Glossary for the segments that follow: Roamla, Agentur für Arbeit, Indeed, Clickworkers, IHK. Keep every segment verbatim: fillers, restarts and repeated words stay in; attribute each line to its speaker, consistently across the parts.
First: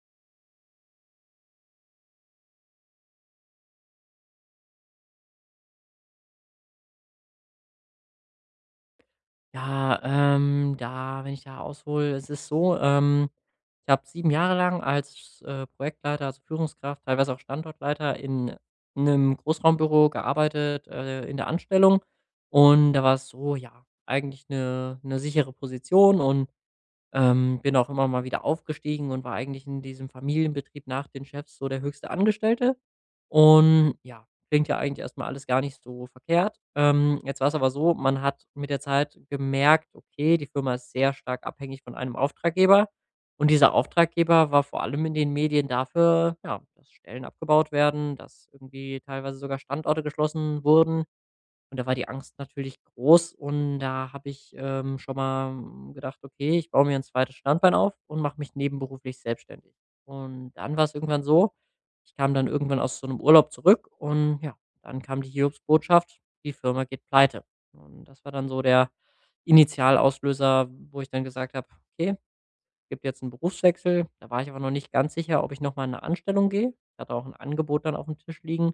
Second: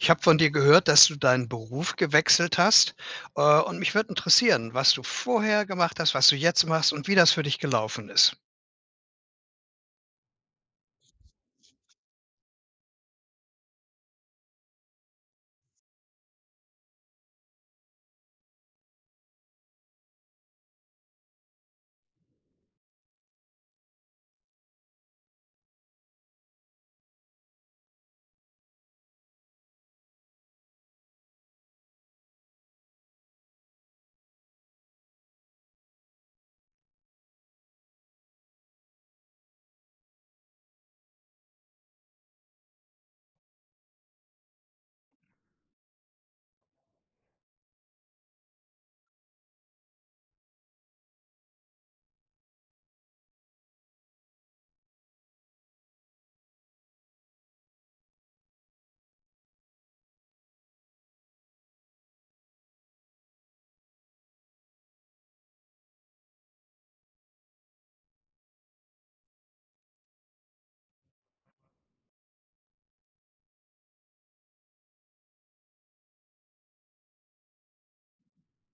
Speaker 1: Ich habe von dir gehört, dass du deinen Beruf gewechselt hast, äh, und mich würde interessieren, was du vorher gemacht hast, was du jetzt machst und wie das für dich gelaufen ist?
Speaker 2: Ja, ähm, da wenn ich da aushole, es ist so, ähm, ich habe sieben Jahre lang als, äh, Projektleiter, also Führungskraft, teilweise auch Standortleiter in einem Großraumbüro gearbeitet, äh, in der Anstellung. Und da war es so, ja, eigentlich eine eine sichere Position und, ähm, bin auch immer mal wieder aufgestiegen und war eigentlich in diesem Familienbetrieb nach den Chefs so der höchste Angestellte. Und ja, klingt ja eigentlich erstmal alles gar nicht so verkehrt. Ähm, jetzt war es aber so, man hat mit der Zeit gemerkt, okay, die Firma ist sehr stark abhängig von einem Auftraggeber. Und dieser Auftraggeber war vor allem in den Medien dafür, ja, dass Stellen abgebaut werden, dass irgendwie teilweise sogar Standorte geschlossen wurden. Und da war die Angst natürlich groß und da habe ich, ähm, schon mal, hm, gedacht: „Okay, ich baue mir ein zweites Standbein auf und mache mich nebenberuflich selbstständig.“ Und dann war es irgendwann so, ich kam dann irgendwann aus so einem Urlaub zurück und ja, dann kam die Hiobsbotschaft: Die Firma geht pleite. Und das war dann so der Initialauslöser, wo ich dann gesagt habe: „Okay, gibt jetzt einen Berufswechsel. Da war ich aber noch nicht ganz sicher, ob ich noch mal in eine Anstellung gehe. Ich hatte auch ein Angebot dann auf dem Tisch liegen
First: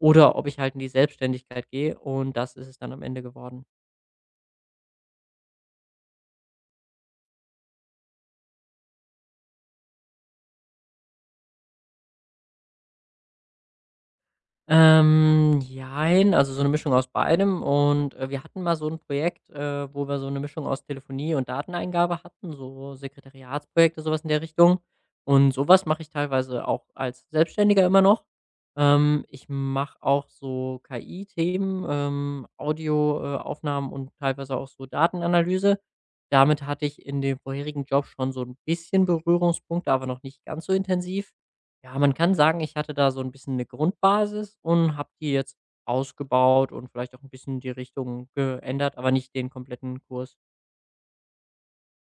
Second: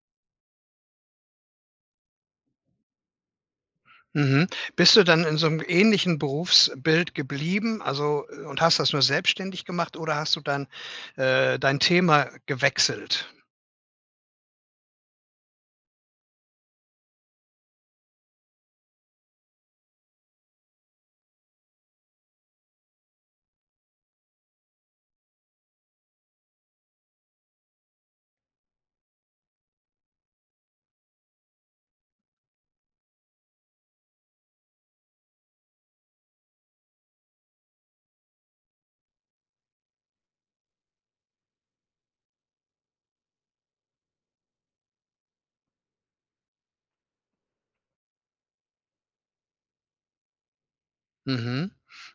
Speaker 2: oder ob ich halt in die Selbstständigkeit gehe und das ist es dann am Ende geworden.
Speaker 1: Mhm. Bist du dann in so 'nem ähnlichen Berufsbild geblieben, also, äh, und hast das nur selbstständig gemacht oder hast du dann, äh, dein Thema gewechselt?
Speaker 2: Ähm, jein, also so eine Mischung aus beidem und, äh, wir hatten mal so ein Projekt, äh, wo wir so eine Mischung aus Telefonie und Dateneingabe hatten, so Sekretariatsprojekte, sowas in der Richtung. Und sowas mache ich teilweise auch als Selbstständiger immer noch. Ähm, ich mache auch so K I-Themen, ähm, Audio äh, Aufnahmen und teilweise auch so Datenanalyse. Damit hatte ich in dem vorherigen Job schon so ein bisschen Berührungspunkte, aber noch nicht ganz so intensiv. Ja, man kann sagen, ich hatte da so ein bisschen eine Grundbasis und habe die jetzt ausgebaut und vielleicht auch ein bisschen die Richtung geändert, aber nicht den kompletten Kurs.
Speaker 1: Mhm.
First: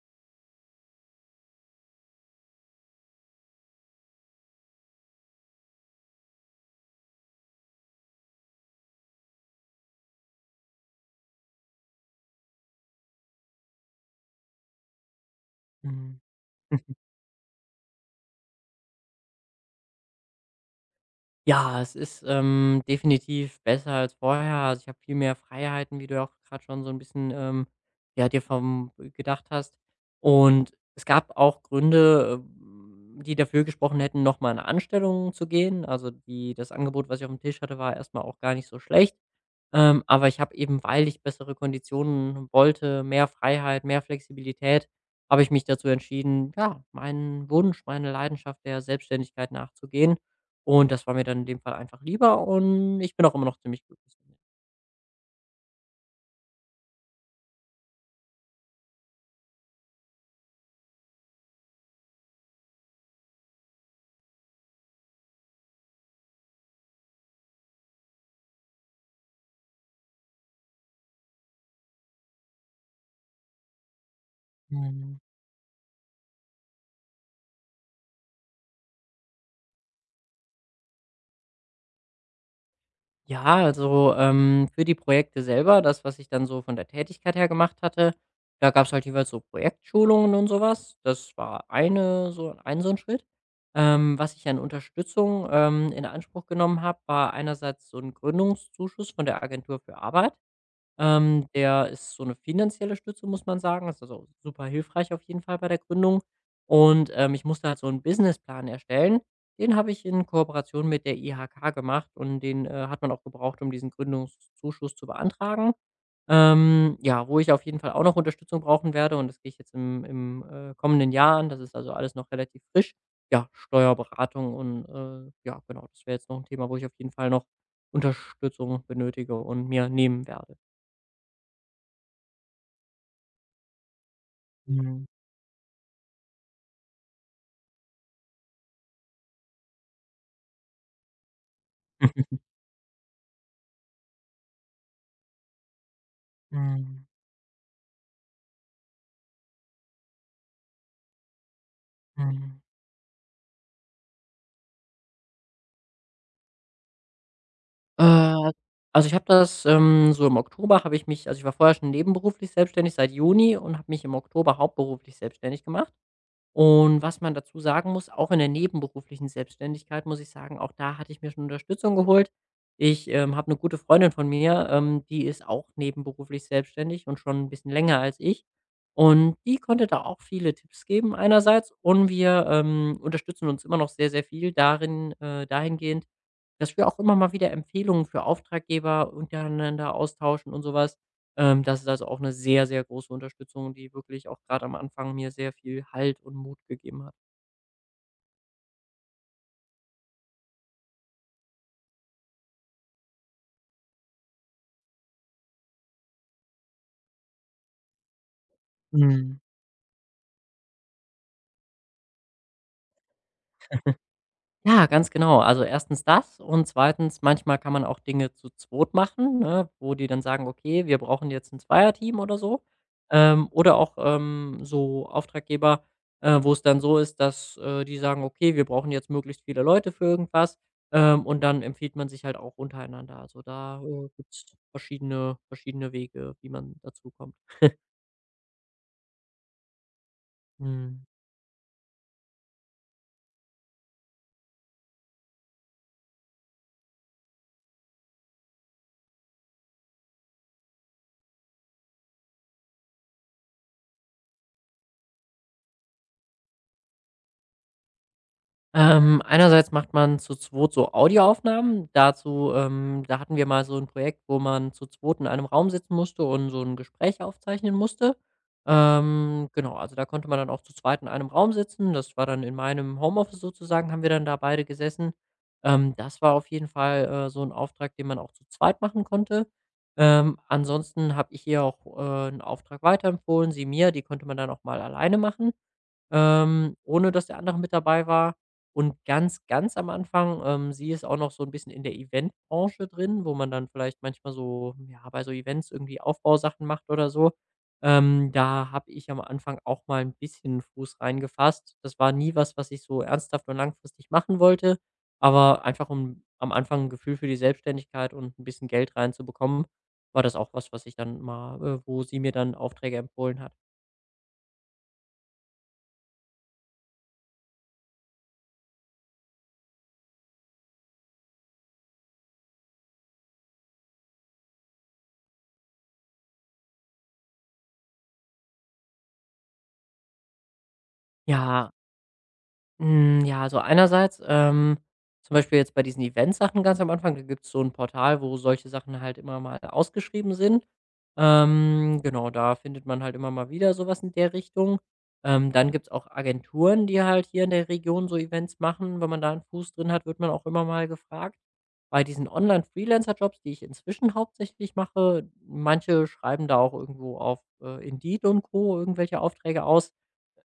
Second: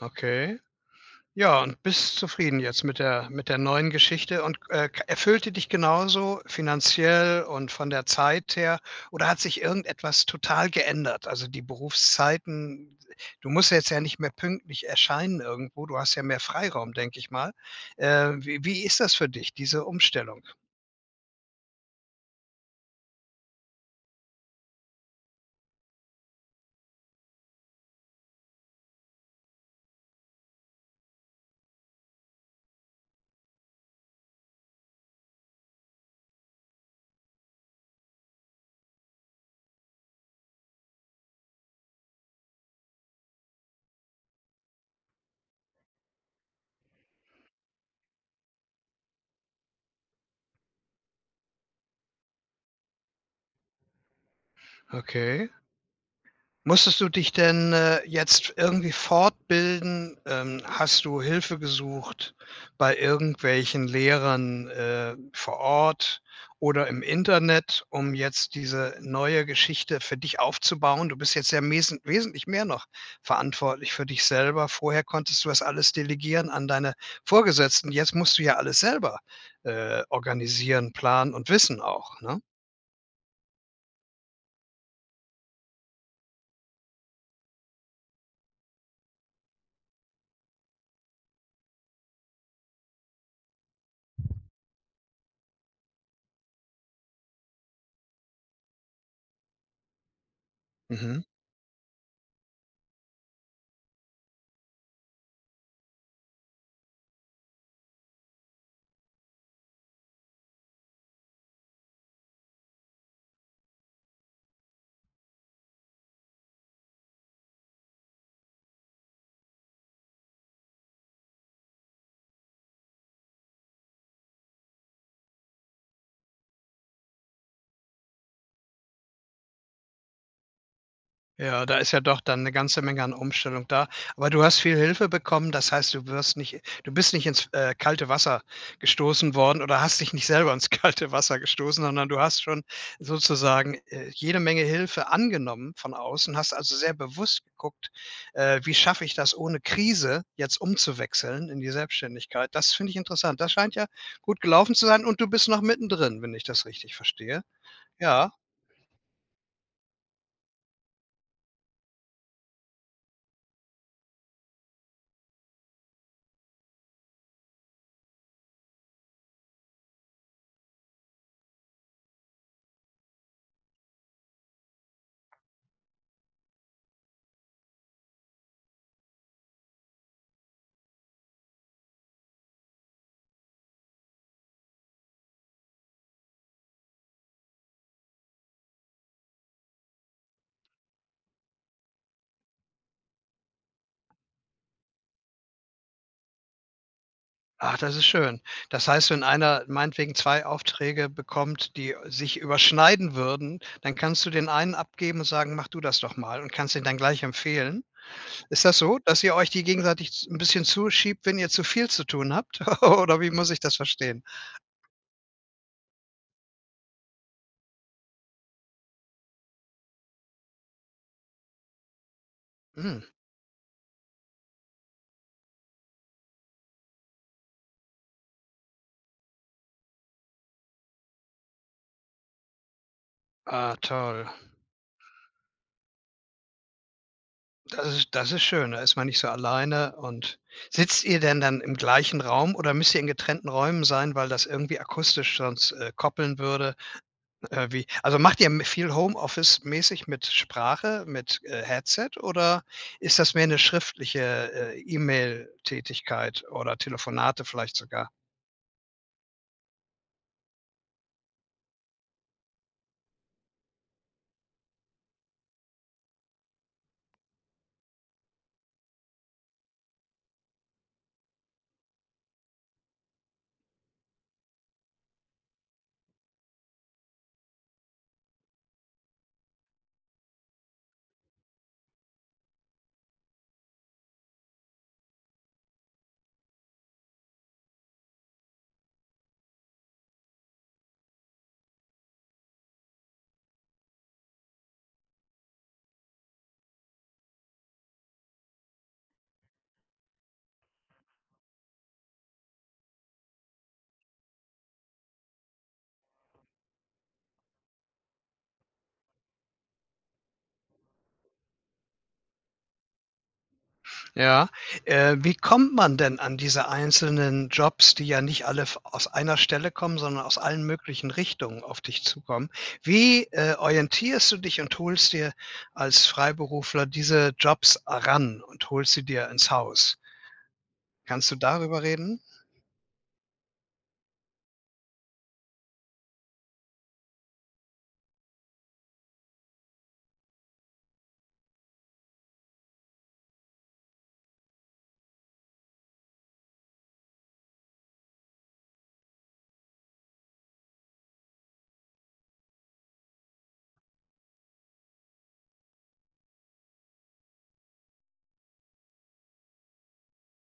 Speaker 1: Okay. Ja, und bist zufrieden jetzt mit der mit der neuen Geschichte und, äh, k erfüllte dich genauso finanziell und von der Zeit her oder hat sich irgendetwas total geändert? Also, die Berufszeiten, du musst ja jetzt ja nicht mehr pünktlich erscheinen irgendwo, du hast
Speaker 2: Mhm.
Speaker 1: ja mehr Freiraum, denke ich mal. Äh, wie wie ist das für dich, diese Umstellung?
Speaker 2: Ja, es ist, ähm, definitiv besser als vorher. Also, ich habe viel mehr Freiheiten, wie du ja auch gerade schon so ein bisschen, ähm, ja, dir vom äh, gedacht hast. Und es gab auch Gründe, ähm, die dafür gesprochen hätten, noch mal in 'ne Anstellung zu gehen. Also, die das Angebot, was ich auf dem Tisch hatte, war erst mal auch gar nicht so schlecht. Ähm, aber ich habe eben, weil ich bessere Konditionen wollte, mehr Freiheit, mehr Flexibilität, habe ich mich dazu entschieden, ja, meinen Wunsch, meine Leidenschaft der Selbstständigkeit nachzugehen. Und das war mir dann in dem Fall einfach lieber und ich bin auch immer noch ziemlich glücklich
Speaker 1: Okay. Musstest du dich denn, äh, jetzt irgendwie fortbilden? Ähm, hast du Hilfe gesucht bei irgendwelchen Lehrern, äh, vor Ort oder im Internet, um jetzt diese neue Geschichte für dich aufzubauen? Du bist jetzt ja mesen wesentlich mehr noch verantwortlich für dich selber. Vorher
Speaker 2: damit.
Speaker 1: konntest du das alles delegieren an deine Vorgesetzten. Jetzt musst du ja alles selber, äh, organisieren, planen und wissen auch, ne?
Speaker 2: Ja, also, ähm, für die Projekte selber, das, was ich dann so von der Tätigkeit her gemacht hatte, da gab es halt jeweils so Projektschulungen und sowas. Das war eine so ein so ein Schritt. Ähm, was ich an Unterstützung, ähm, in Anspruch genommen habe, war einerseits so ein Gründungszuschuss von der Agentur für Arbeit.
Speaker 1: Mhm.
Speaker 2: Ähm, der ist so eine finanzielle Stütze, muss man sagen. Ist also super hilfreich auf jeden Fall bei der Gründung. Und, ähm, ich musste halt so einen Businessplan erstellen. Den habe ich in Kooperation mit der I H K gemacht und den, äh, hat man auch gebraucht, um diesen Gründungszuschuss zu beantragen. Ähm, ja, wo ich auf jeden Fall auch noch Unterstützung brauchen werde und das gehe ich jetzt im im, äh, kommenden Jahr an. Das ist also alles noch relativ frisch. Ja, Steuerberatung und, äh, ja, genau, das wäre jetzt noch ein Thema, wo ich auf jeden Fall noch Unterstützung benötige und mir nehmen werde.
Speaker 1: Ja, da ist ja doch dann eine ganze Menge an Umstellung da. Aber du hast viel
Speaker 2: Mhm.
Speaker 1: Hilfe bekommen, das heißt, du wirst nicht du bist nicht ins, äh, kalte Wasser gestoßen worden oder hast dich nicht selber ins kalte Wasser gestoßen, sondern du hast schon sozusagen, äh, jede Menge Hilfe angenommen von außen, hast also sehr
Speaker 2: Mhm.
Speaker 1: bewusst geguckt, äh: „Wie schaffe ich das, ohne Krise jetzt umzuwechseln in die Selbstständigkeit?“
Speaker 2: Mhm.
Speaker 1: Das finde ich interessant. Das scheint ja gut gelaufen zu sein und du bist noch mittendrin, wenn ich das richtig verstehe. Ja.
Speaker 2: Äh, also, ich habe das, ähm so im Oktober habe ich mich also, ich war vorher schon nebenberuflich selbstständig seit Juni und habe mich im Oktober hauptberuflich selbstständig gemacht. Und was man dazu sagen muss, auch in der nebenberuflichen Selbstständigkeit muss ich sagen, auch da hatte ich mir schon Unterstützung geholt. Ich, ähm, habe eine gute Freundin von mir, ähm, die ist auch nebenberuflich selbstständig und schon ein bisschen länger als ich. Und die konnte da auch viele Tipps geben einerseits und wir, ähm, unterstützen uns immer noch sehr, sehr viel darin äh, dahingehend, dass wir auch immer mal wieder Empfehlungen für Auftraggeber untereinander austauschen und sowas. Ähm, das ist also auch eine sehr, sehr große Unterstützung, die wirklich auch gerade am Anfang mir sehr viel Halt und Mut gegeben hat.
Speaker 1: Ach, das ist schön. Das heißt, wenn einer meinetwegen zwei Aufträge bekommt, die sich überschneiden würden, dann kannst du den einen abgeben und sagen: „Mach du das doch mal“ und kannst ihn dann gleich empfehlen. Ist das so, dass ihr
Speaker 2: Mhm.
Speaker 1: euch die gegenseitig z 'n bisschen zuschiebt, wenn ihr zu viel zu tun habt? Oder wie muss ich das verstehen?
Speaker 2: Ja, ganz genau. Also, erstens das und zweitens manchmal kann man auch Dinge zu zweit machen, ne, wo die dann sagen: „Okay, wir brauchen jetzt 'n Zweierteam“ oder so.
Speaker 1: Hm,
Speaker 2: Ähm, oder auch, ähm, so Auftraggeber, äh, wo es dann so ist, dass, äh, die sagen: „Okay, wir brauchen jetzt möglichst viele Leute für irgendwas“, ähm, und dann empfiehlt man sich halt auch untereinander. Also,
Speaker 1: ah,
Speaker 2: da, äh,
Speaker 1: toll.
Speaker 2: gibt's verschiedene verschiedene Wege, wie man dazu kommt.
Speaker 1: Das ist das ist schön, da ist man nicht so alleine und sitzt
Speaker 2: Mhm.
Speaker 1: ihr denn dann im gleichen Raum oder müsst ihr in getrennten Räumen sein, weil das irgendwie akustisch sonst, äh, koppeln würde? Äh, wie also macht ihr m viel Homeoffice-mäßig mit Sprache, mit, äh, Headset oder ist das mehr eine schriftliche, äh, E-Mail-Tätigkeit oder Telefonate vielleicht sogar?
Speaker 2: Ähm, einerseits macht man zu zweit so Audioaufnahmen. Dazu ähm, da hatten wir mal so ein Projekt, wo man zu zweit in einem Raum sitzen musste und so ein Gespräch aufzeichnen musste. Ähm, genau, also da konnte man dann auch zu zweit in einem Raum sitzen. Das war dann in meinem Homeoffice sozusagen, haben wir dann da beide gesessen. Ähm, das war auf jeden Fall, äh, so ein Auftrag, den man auch zu zweit machen konnte. Ähm, ansonsten habe ich ihr auch, äh, 'n Auftrag weiterempfohlen, sie mir. Die konnte man dann auch mal alleine machen. Ähm, ohne dass der andere mit dabei war. Und ganz, ganz am Anfang, ähm, sie ist auch noch so ein bisschen in der Eventbranche drin, wo man dann vielleicht manchmal so ja, bei so Events irgendwie Aufbausachen macht oder so. Ähm, da habe ich am Anfang auch mal ein bisschen Fuß reingefasst. Das war nie was, was ich so ernsthaft und langfristig machen wollte, aber einfach um am Anfang ein Gefühl für die Selbstständigkeit und ein bisschen Geld reinzubekommen, war das auch was, was ich dann mal äh, wo sie mir dann Aufträge empfohlen hat.
Speaker 1: Ja. Äh, wie kommt man denn an diese einzelnen Jobs, die ja nicht alle v aus einer Stelle kommen, sondern aus allen möglichen Richtungen auf dich zukommen? Wie, äh, orientierst du dich und holst dir als Freiberufler diese Jobs ran und holst sie dir ins Haus? Kannst du
Speaker 2: Ja,
Speaker 1: darüber reden?
Speaker 2: Hm, ja, also einerseits, ähm, zum Beispiel jetzt bei diesen Eventsachen ganz am Anfang, da gibt's so ein Portal, wo solche Sachen halt immer mal ausgeschrieben sind. Ähm, genau, da findet man halt immer mal wieder sowas in der Richtung. Ähm, dann gibt's auch Agenturen, die halt hier in der Region so Events machen. Wenn man da einen Fuß drin hat, wird man auch immer mal gefragt. Bei diesen Online-Freelancer-Jobs, die ich inzwischen hauptsächlich mache manche schreiben da auch irgendwo auf, äh, Indeed und Co. irgendwelche Aufträge aus.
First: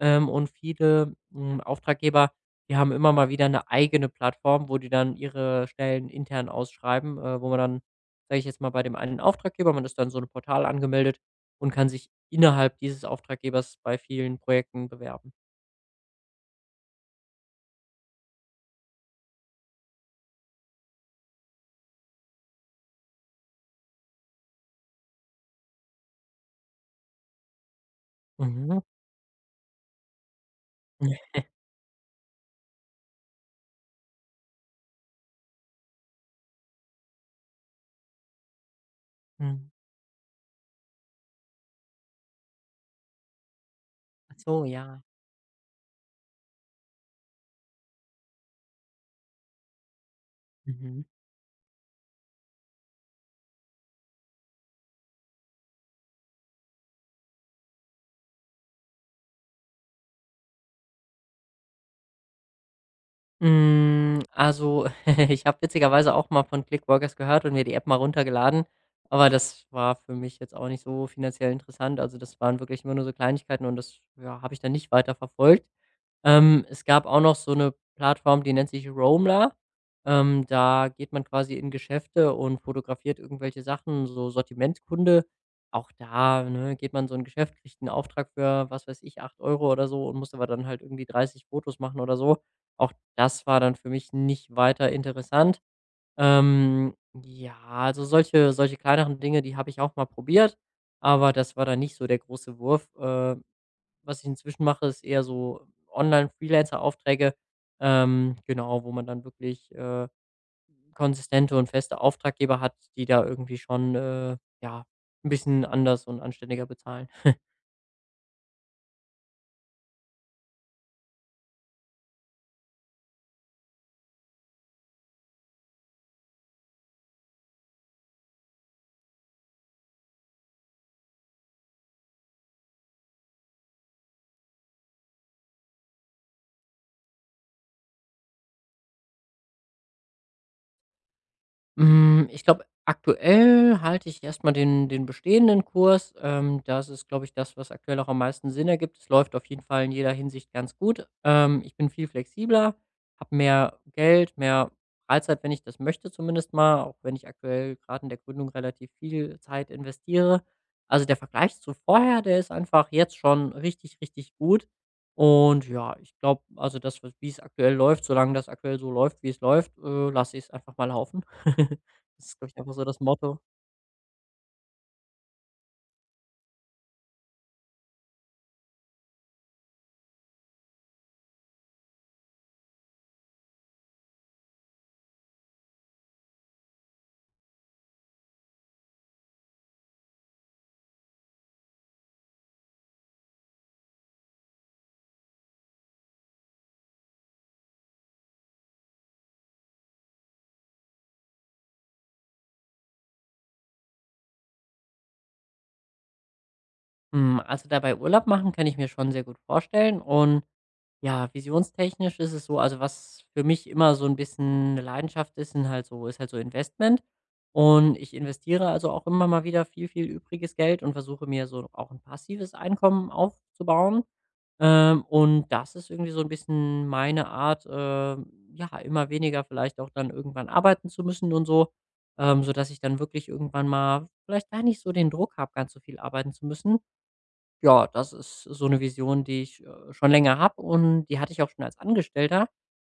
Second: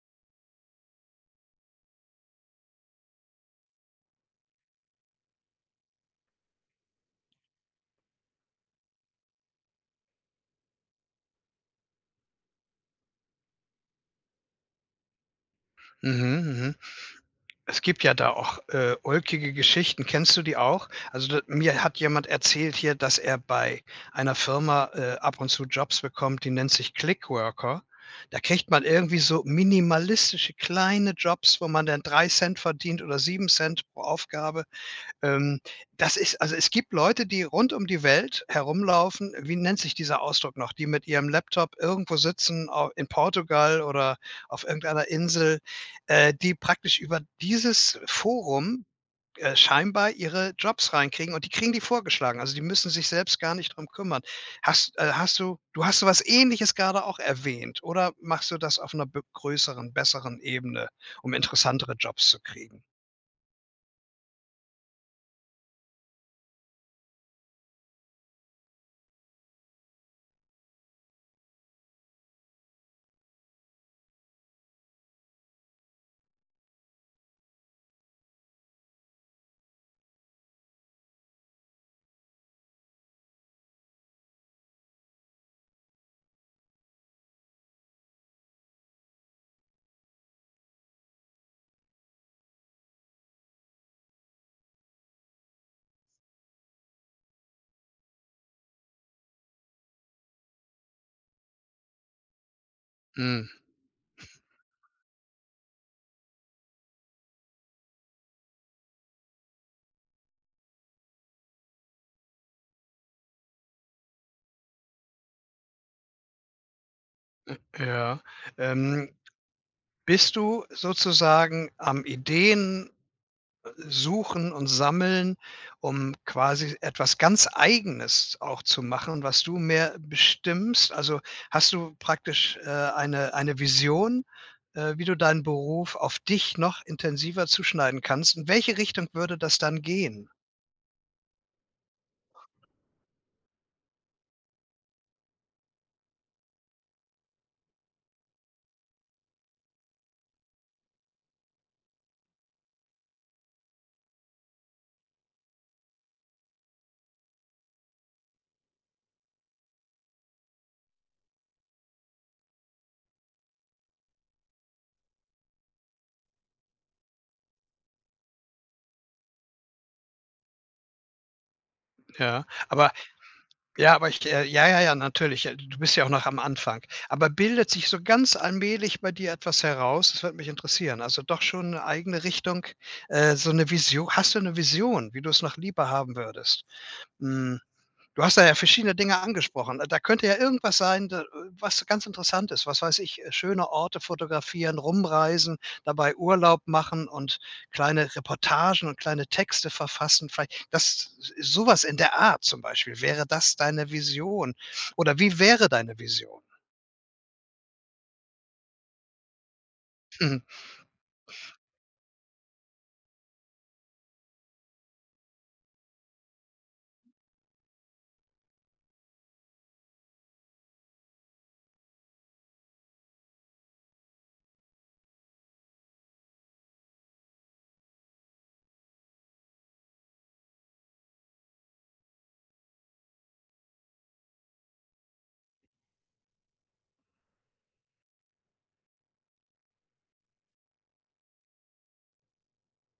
Speaker 2: Ähm, und viele, hm, Auftraggeber, die haben immer mal wieder eine eigene Plattform, wo die dann ihre Stellen intern ausschreiben, äh, wo man dann, sage ich jetzt mal, bei dem einen Auftraggeber man ist dann so ein Portal angemeldet und kann sich innerhalb dieses Auftraggebers bei vielen Projekten bewerben.
Speaker 1: Mhm, mhm. Es gibt ja da auch, äh, ulkige Geschichten. Kennst du die auch? Also, da mir hat jemand erzählt hier, dass er bei einer Firma, äh, ab und zu Jobs bekommt, die nennt sich Clickworker. Da kriegt
Speaker 2: Mhm.
Speaker 1: man irgendwie so minimalistische kleine Jobs, wo man dann drei Cent verdient oder sieben Cent pro Aufgabe. Ähm, das ist also, es gibt Leute, die rund um die Welt herumlaufen. Wie
Speaker 2: Mhm.
Speaker 1: nennt sich dieser Ausdruck noch? Die mit ihrem Laptop irgendwo sitzen, au in Portugal oder
Speaker 2: Ach
Speaker 1: auf
Speaker 2: so, ja.
Speaker 1: irgendeiner Insel, äh, die praktisch über dieses Forum, äh, scheinbar ihre Jobs
Speaker 2: Mhm.
Speaker 1: reinkriegen und die kriegen die vorgeschlagen. Also, die müssen sich selbst gar nicht drum kümmern. Hast äh, hast du du hast so was Ähnliches gerade auch erwähnt oder machst du das auf einer be größeren, besseren Ebene, um interessantere Jobs zu kriegen?
Speaker 2: Hm, also, ich habe witzigerweise auch mal von Clickworkers gehört und mir die App mal runtergeladen, aber das war für mich jetzt auch nicht so finanziell interessant. Also, das waren wirklich immer nur so Kleinigkeiten und das, ja, habe ich dann nicht weiter verfolgt. Ähm, es gab auch noch so eine Plattform, die nennt sich Roamla. Ähm, da geht man quasi in Geschäfte und fotografiert irgendwelche Sachen, so Sortimentskunde. Auch da, ne, geht man in so 'n Geschäft, kriegt einen Auftrag für, was weiß ich, acht Euro oder so und muss aber dann halt irgendwie dreißig Fotos machen oder so. Auch das war dann für mich nicht weiter interessant. Ähm, ja, also solche solche kleineren Dinge, die habe ich auch mal probiert, aber das war dann nicht so der große Wurf. Ähm
Speaker 1: Mhm,
Speaker 2: was ich inzwischen mache, ist eher so Online-Freelancer-Aufträge, ähm, genau, wo man dann wirklich, äh, konsistente und feste Auftraggeber hat, die da irgendwie schon, äh, ja, ein bisschen anders und anständiger bezahlen.
Speaker 1: ja. Ähm, bist du sozusagen am Ideen suchen und sammeln, um quasi etwas ganz Eigenes auch zu machen, was du mehr bestimmst? Also, hast du praktisch, äh, eine eine Vision, äh, wie du deinen Beruf auf dich noch intensiver zuschneiden kannst? In welche Richtung würde das dann gehen?
Speaker 2: Hm, ich glaube, aktuell halte ich erstmal den den bestehenden Kurs. Ähm, das ist, glaube ich, das, was aktuell auch am meisten Sinn ergibt. Es läuft auf jeden Fall in jeder Hinsicht ganz gut. Ähm, ich bin viel flexibler, habe mehr Geld, mehr Freizeit, wenn ich das möchte zumindest mal, auch wenn ich aktuell gerade in der Gründung relativ viel Zeit investiere. Also, der Vergleich zu vorher, der ist einfach jetzt schon richtig, richtig gut. Und ja, ich glaube, also, das, was wie es aktuell läuft solange das aktuell so läuft, wie es läuft, äh, lasse ich es einfach mal laufen. Das ist,
Speaker 1: Ja,
Speaker 2: glaube ich, einfach so
Speaker 1: aber
Speaker 2: das Motto.
Speaker 1: Ja, aber ich äh, ja, ja, ja, natürlich. Äh, du bist ja auch noch am Anfang. Aber bildet sich so ganz allmählich bei dir etwas heraus? Das würde mich interessieren. Also doch schon eine eigene Richtung, äh, so eine Vision. Hast du eine Vision, wie du es noch lieber haben würdest? Hm. Du hast da ja verschiedene Dinge angesprochen. Da könnte ja irgendwas sein, da was ganz interessant ist. Was weiß ich, äh, schöne Orte fotografieren, rumreisen, dabei Urlaub machen und kleine Reportagen und kleine Texte verfassen. Vielleicht das Sowas in der Art zum Beispiel. Wäre das deine Vision? Oder wie wäre deine Vision?
Speaker 2: Hm, also, dabei Urlaub machen kann ich mir schon sehr gut vorstellen und ja, visionstechnisch ist es so also, was für mich immer so ein bisschen 'ne Leidenschaft ist, sind halt so ist halt so Investment. Und ich investiere also auch immer mal wieder viel, viel übriges Geld und versuche mir so auch 'n passives Einkommen aufzubauen. Ähm, und das ist irgendwie so 'n bisschen meine Art, ähm, ja, immer weniger vielleicht auch dann irgendwann arbeiten zu müssen und so, ähm, sodass ich dann wirklich irgendwann mal vielleicht gar nicht so den Druck habe, ganz so viel arbeiten zu müssen. Ja, das ist so eine Vision, die ich, äh, schon länger habe und die hatte ich auch schon als Angestellter.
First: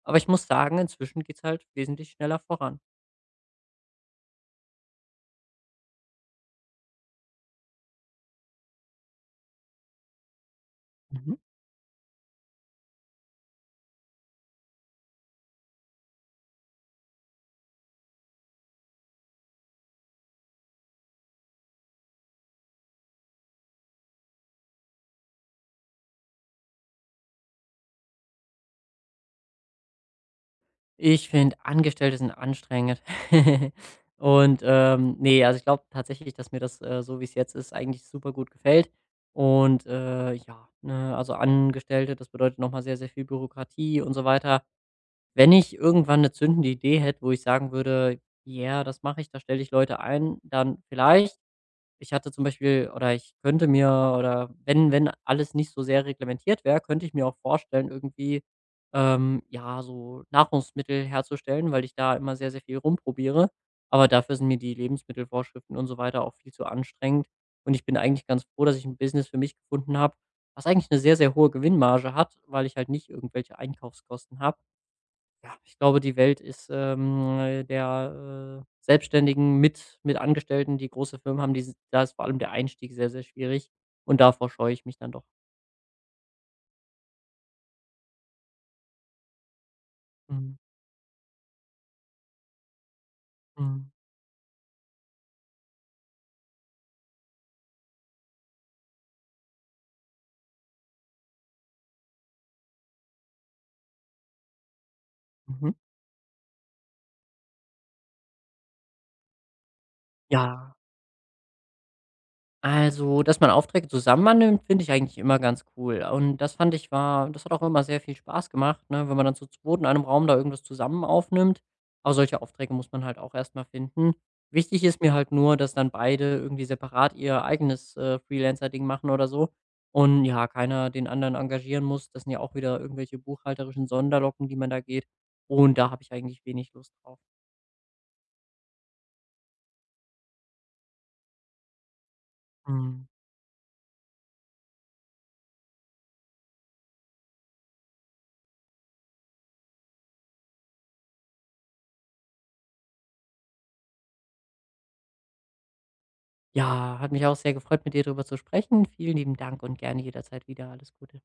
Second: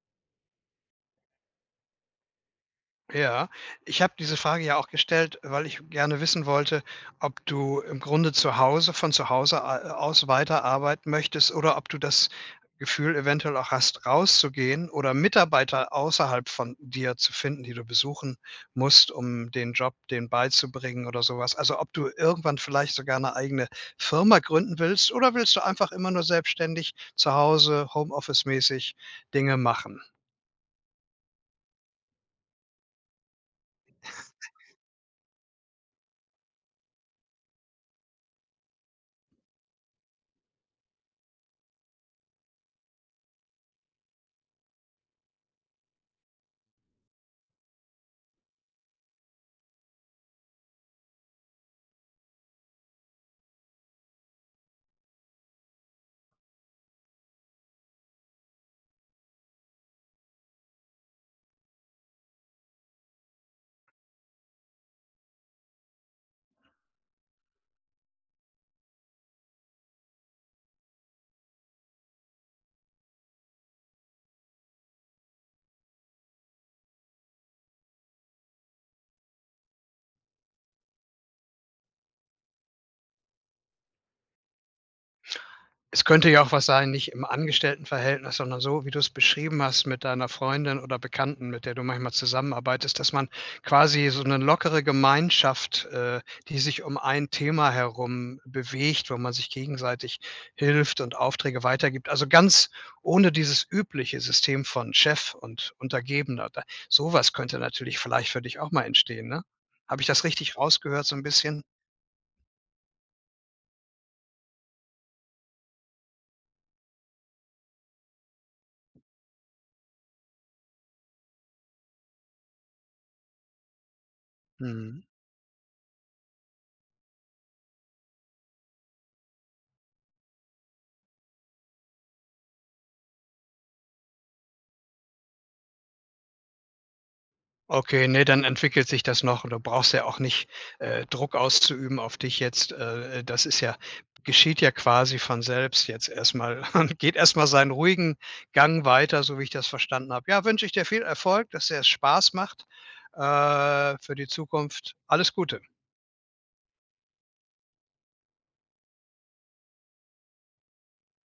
Speaker 2: Aber ich muss sagen, inzwischen geht's halt wesentlich schneller voran.
Speaker 1: Ja, ich habe diese Frage ja auch gestellt, weil ich gerne wissen wollte, ob du im Grunde zu Hause von zu Hause a aus weiterarbeiten
Speaker 2: Mhm.
Speaker 1: möchtest oder ob du das Gefühl eventuell auch hast, rauszugehen oder Mitarbeiter außerhalb von dir zu finden, die du besuchen musst, um den Job denen beizubringen oder sowas. Also, ob du irgendwann vielleicht sogar eine eigene Firma gründen willst oder willst du einfach immer nur selbstständig zu Hause homeoffice-mäßig Dinge machen?
Speaker 2: Ich finde, Angestellte sind anstrengend. Und, ähm, ne, also, ich glaube tatsächlich, dass mir das, äh, so wie es jetzt ist, eigentlich super gut gefällt. Und, äh, ja, ne, also, Angestellte, das bedeutet nochmal sehr, sehr viel Bürokratie und so weiter. Wenn ich irgendwann eine zündende Idee hätte, wo ich sagen würde: „Ja, yeah, das mache ich, da stelle ich Leute ein“, dann vielleicht. Ich hatte zum Beispiel oder ich könnte mir oder wenn wenn alles nicht so sehr reglementiert wäre, könnte ich mir auch vorstellen, irgendwie, ähm, ja, so Nahrungsmittel herzustellen, weil ich da immer sehr, sehr viel rumprobiere. Aber dafür sind mir die Lebensmittelvorschriften und so weiter auch viel zu anstrengend. Und ich bin eigentlich ganz froh, dass ich ein Business für mich gefunden habe, was eigentlich eine sehr, sehr hohe Gewinnmarge hat, weil ich halt nicht irgendwelche Einkaufskosten habe. Ja, ich glaube, die Welt ist, ähm, äh, der, äh, Selbstständigen mit mit Angestellten, die große Firmen haben, die s da ist vor allem der Einstieg sehr, sehr schwierig und davor scheue ich mich dann doch.
Speaker 1: Es könnte ja auch was sein, nicht im Angestelltenverhältnis, sondern so, wie du es beschrieben hast mit deiner
Speaker 2: Mhm,
Speaker 1: Freundin oder Bekannten, mit der du manchmal zusammenarbeitest, dass man
Speaker 2: mhm,
Speaker 1: quasi so eine lockere Gemeinschaft, äh, die sich um ein Thema herum bewegt, wo man sich gegenseitig hilft und Aufträge weitergibt. Also, ganz ohne dieses übliche System von Chef
Speaker 2: mhm.
Speaker 1: und Untergebener. Da so könnte natürlich vielleicht für dich auch mal entstehen, ne? Habe ich das richtig
Speaker 2: Ja.
Speaker 1: rausgehört so ein bisschen?
Speaker 2: Also, dass man Aufträge zusammen annimmt, finde ich eigentlich immer ganz cool. Und das fand ich war das hat auch immer sehr viel Spaß gemacht, ne, wenn man dann zu zweit in einem Raum da irgendwas zusammen aufnimmt. Aber solche Aufträge muss man halt auch erstmal finden. Wichtig ist
Speaker 1: Mhm.
Speaker 2: mir halt nur, dass dann beide irgendwie separat ihr eigenes, äh, Freelancer-Ding machen oder so und ja, keiner den anderen engagieren muss. Das sind ja auch wieder irgendwelche buchhalterischen Sonderlocken, die man da geht. Und da habe ich eigentlich wenig Lust drauf.
Speaker 1: Okay, nee, dann entwickelt sich das noch und du brauchst ja auch nicht, äh, Druck auszuüben auf dich jetzt.
Speaker 2: Mhm.
Speaker 1: Äh, das ist ja geschieht ja quasi von selbst jetzt erstmal. Und geht erstmal seinen ruhigen Gang weiter, so wie ich das verstanden habe. Ja, wünsche ich dir viel Erfolg, dass dir es Spaß macht, äh, für die Zukunft. Alles Gute.
Speaker 2: Ja, hat mich auch sehr gefreut, mit dir darüber zu sprechen. Vielen lieben Dank und gerne jederzeit wieder. Alles Gute.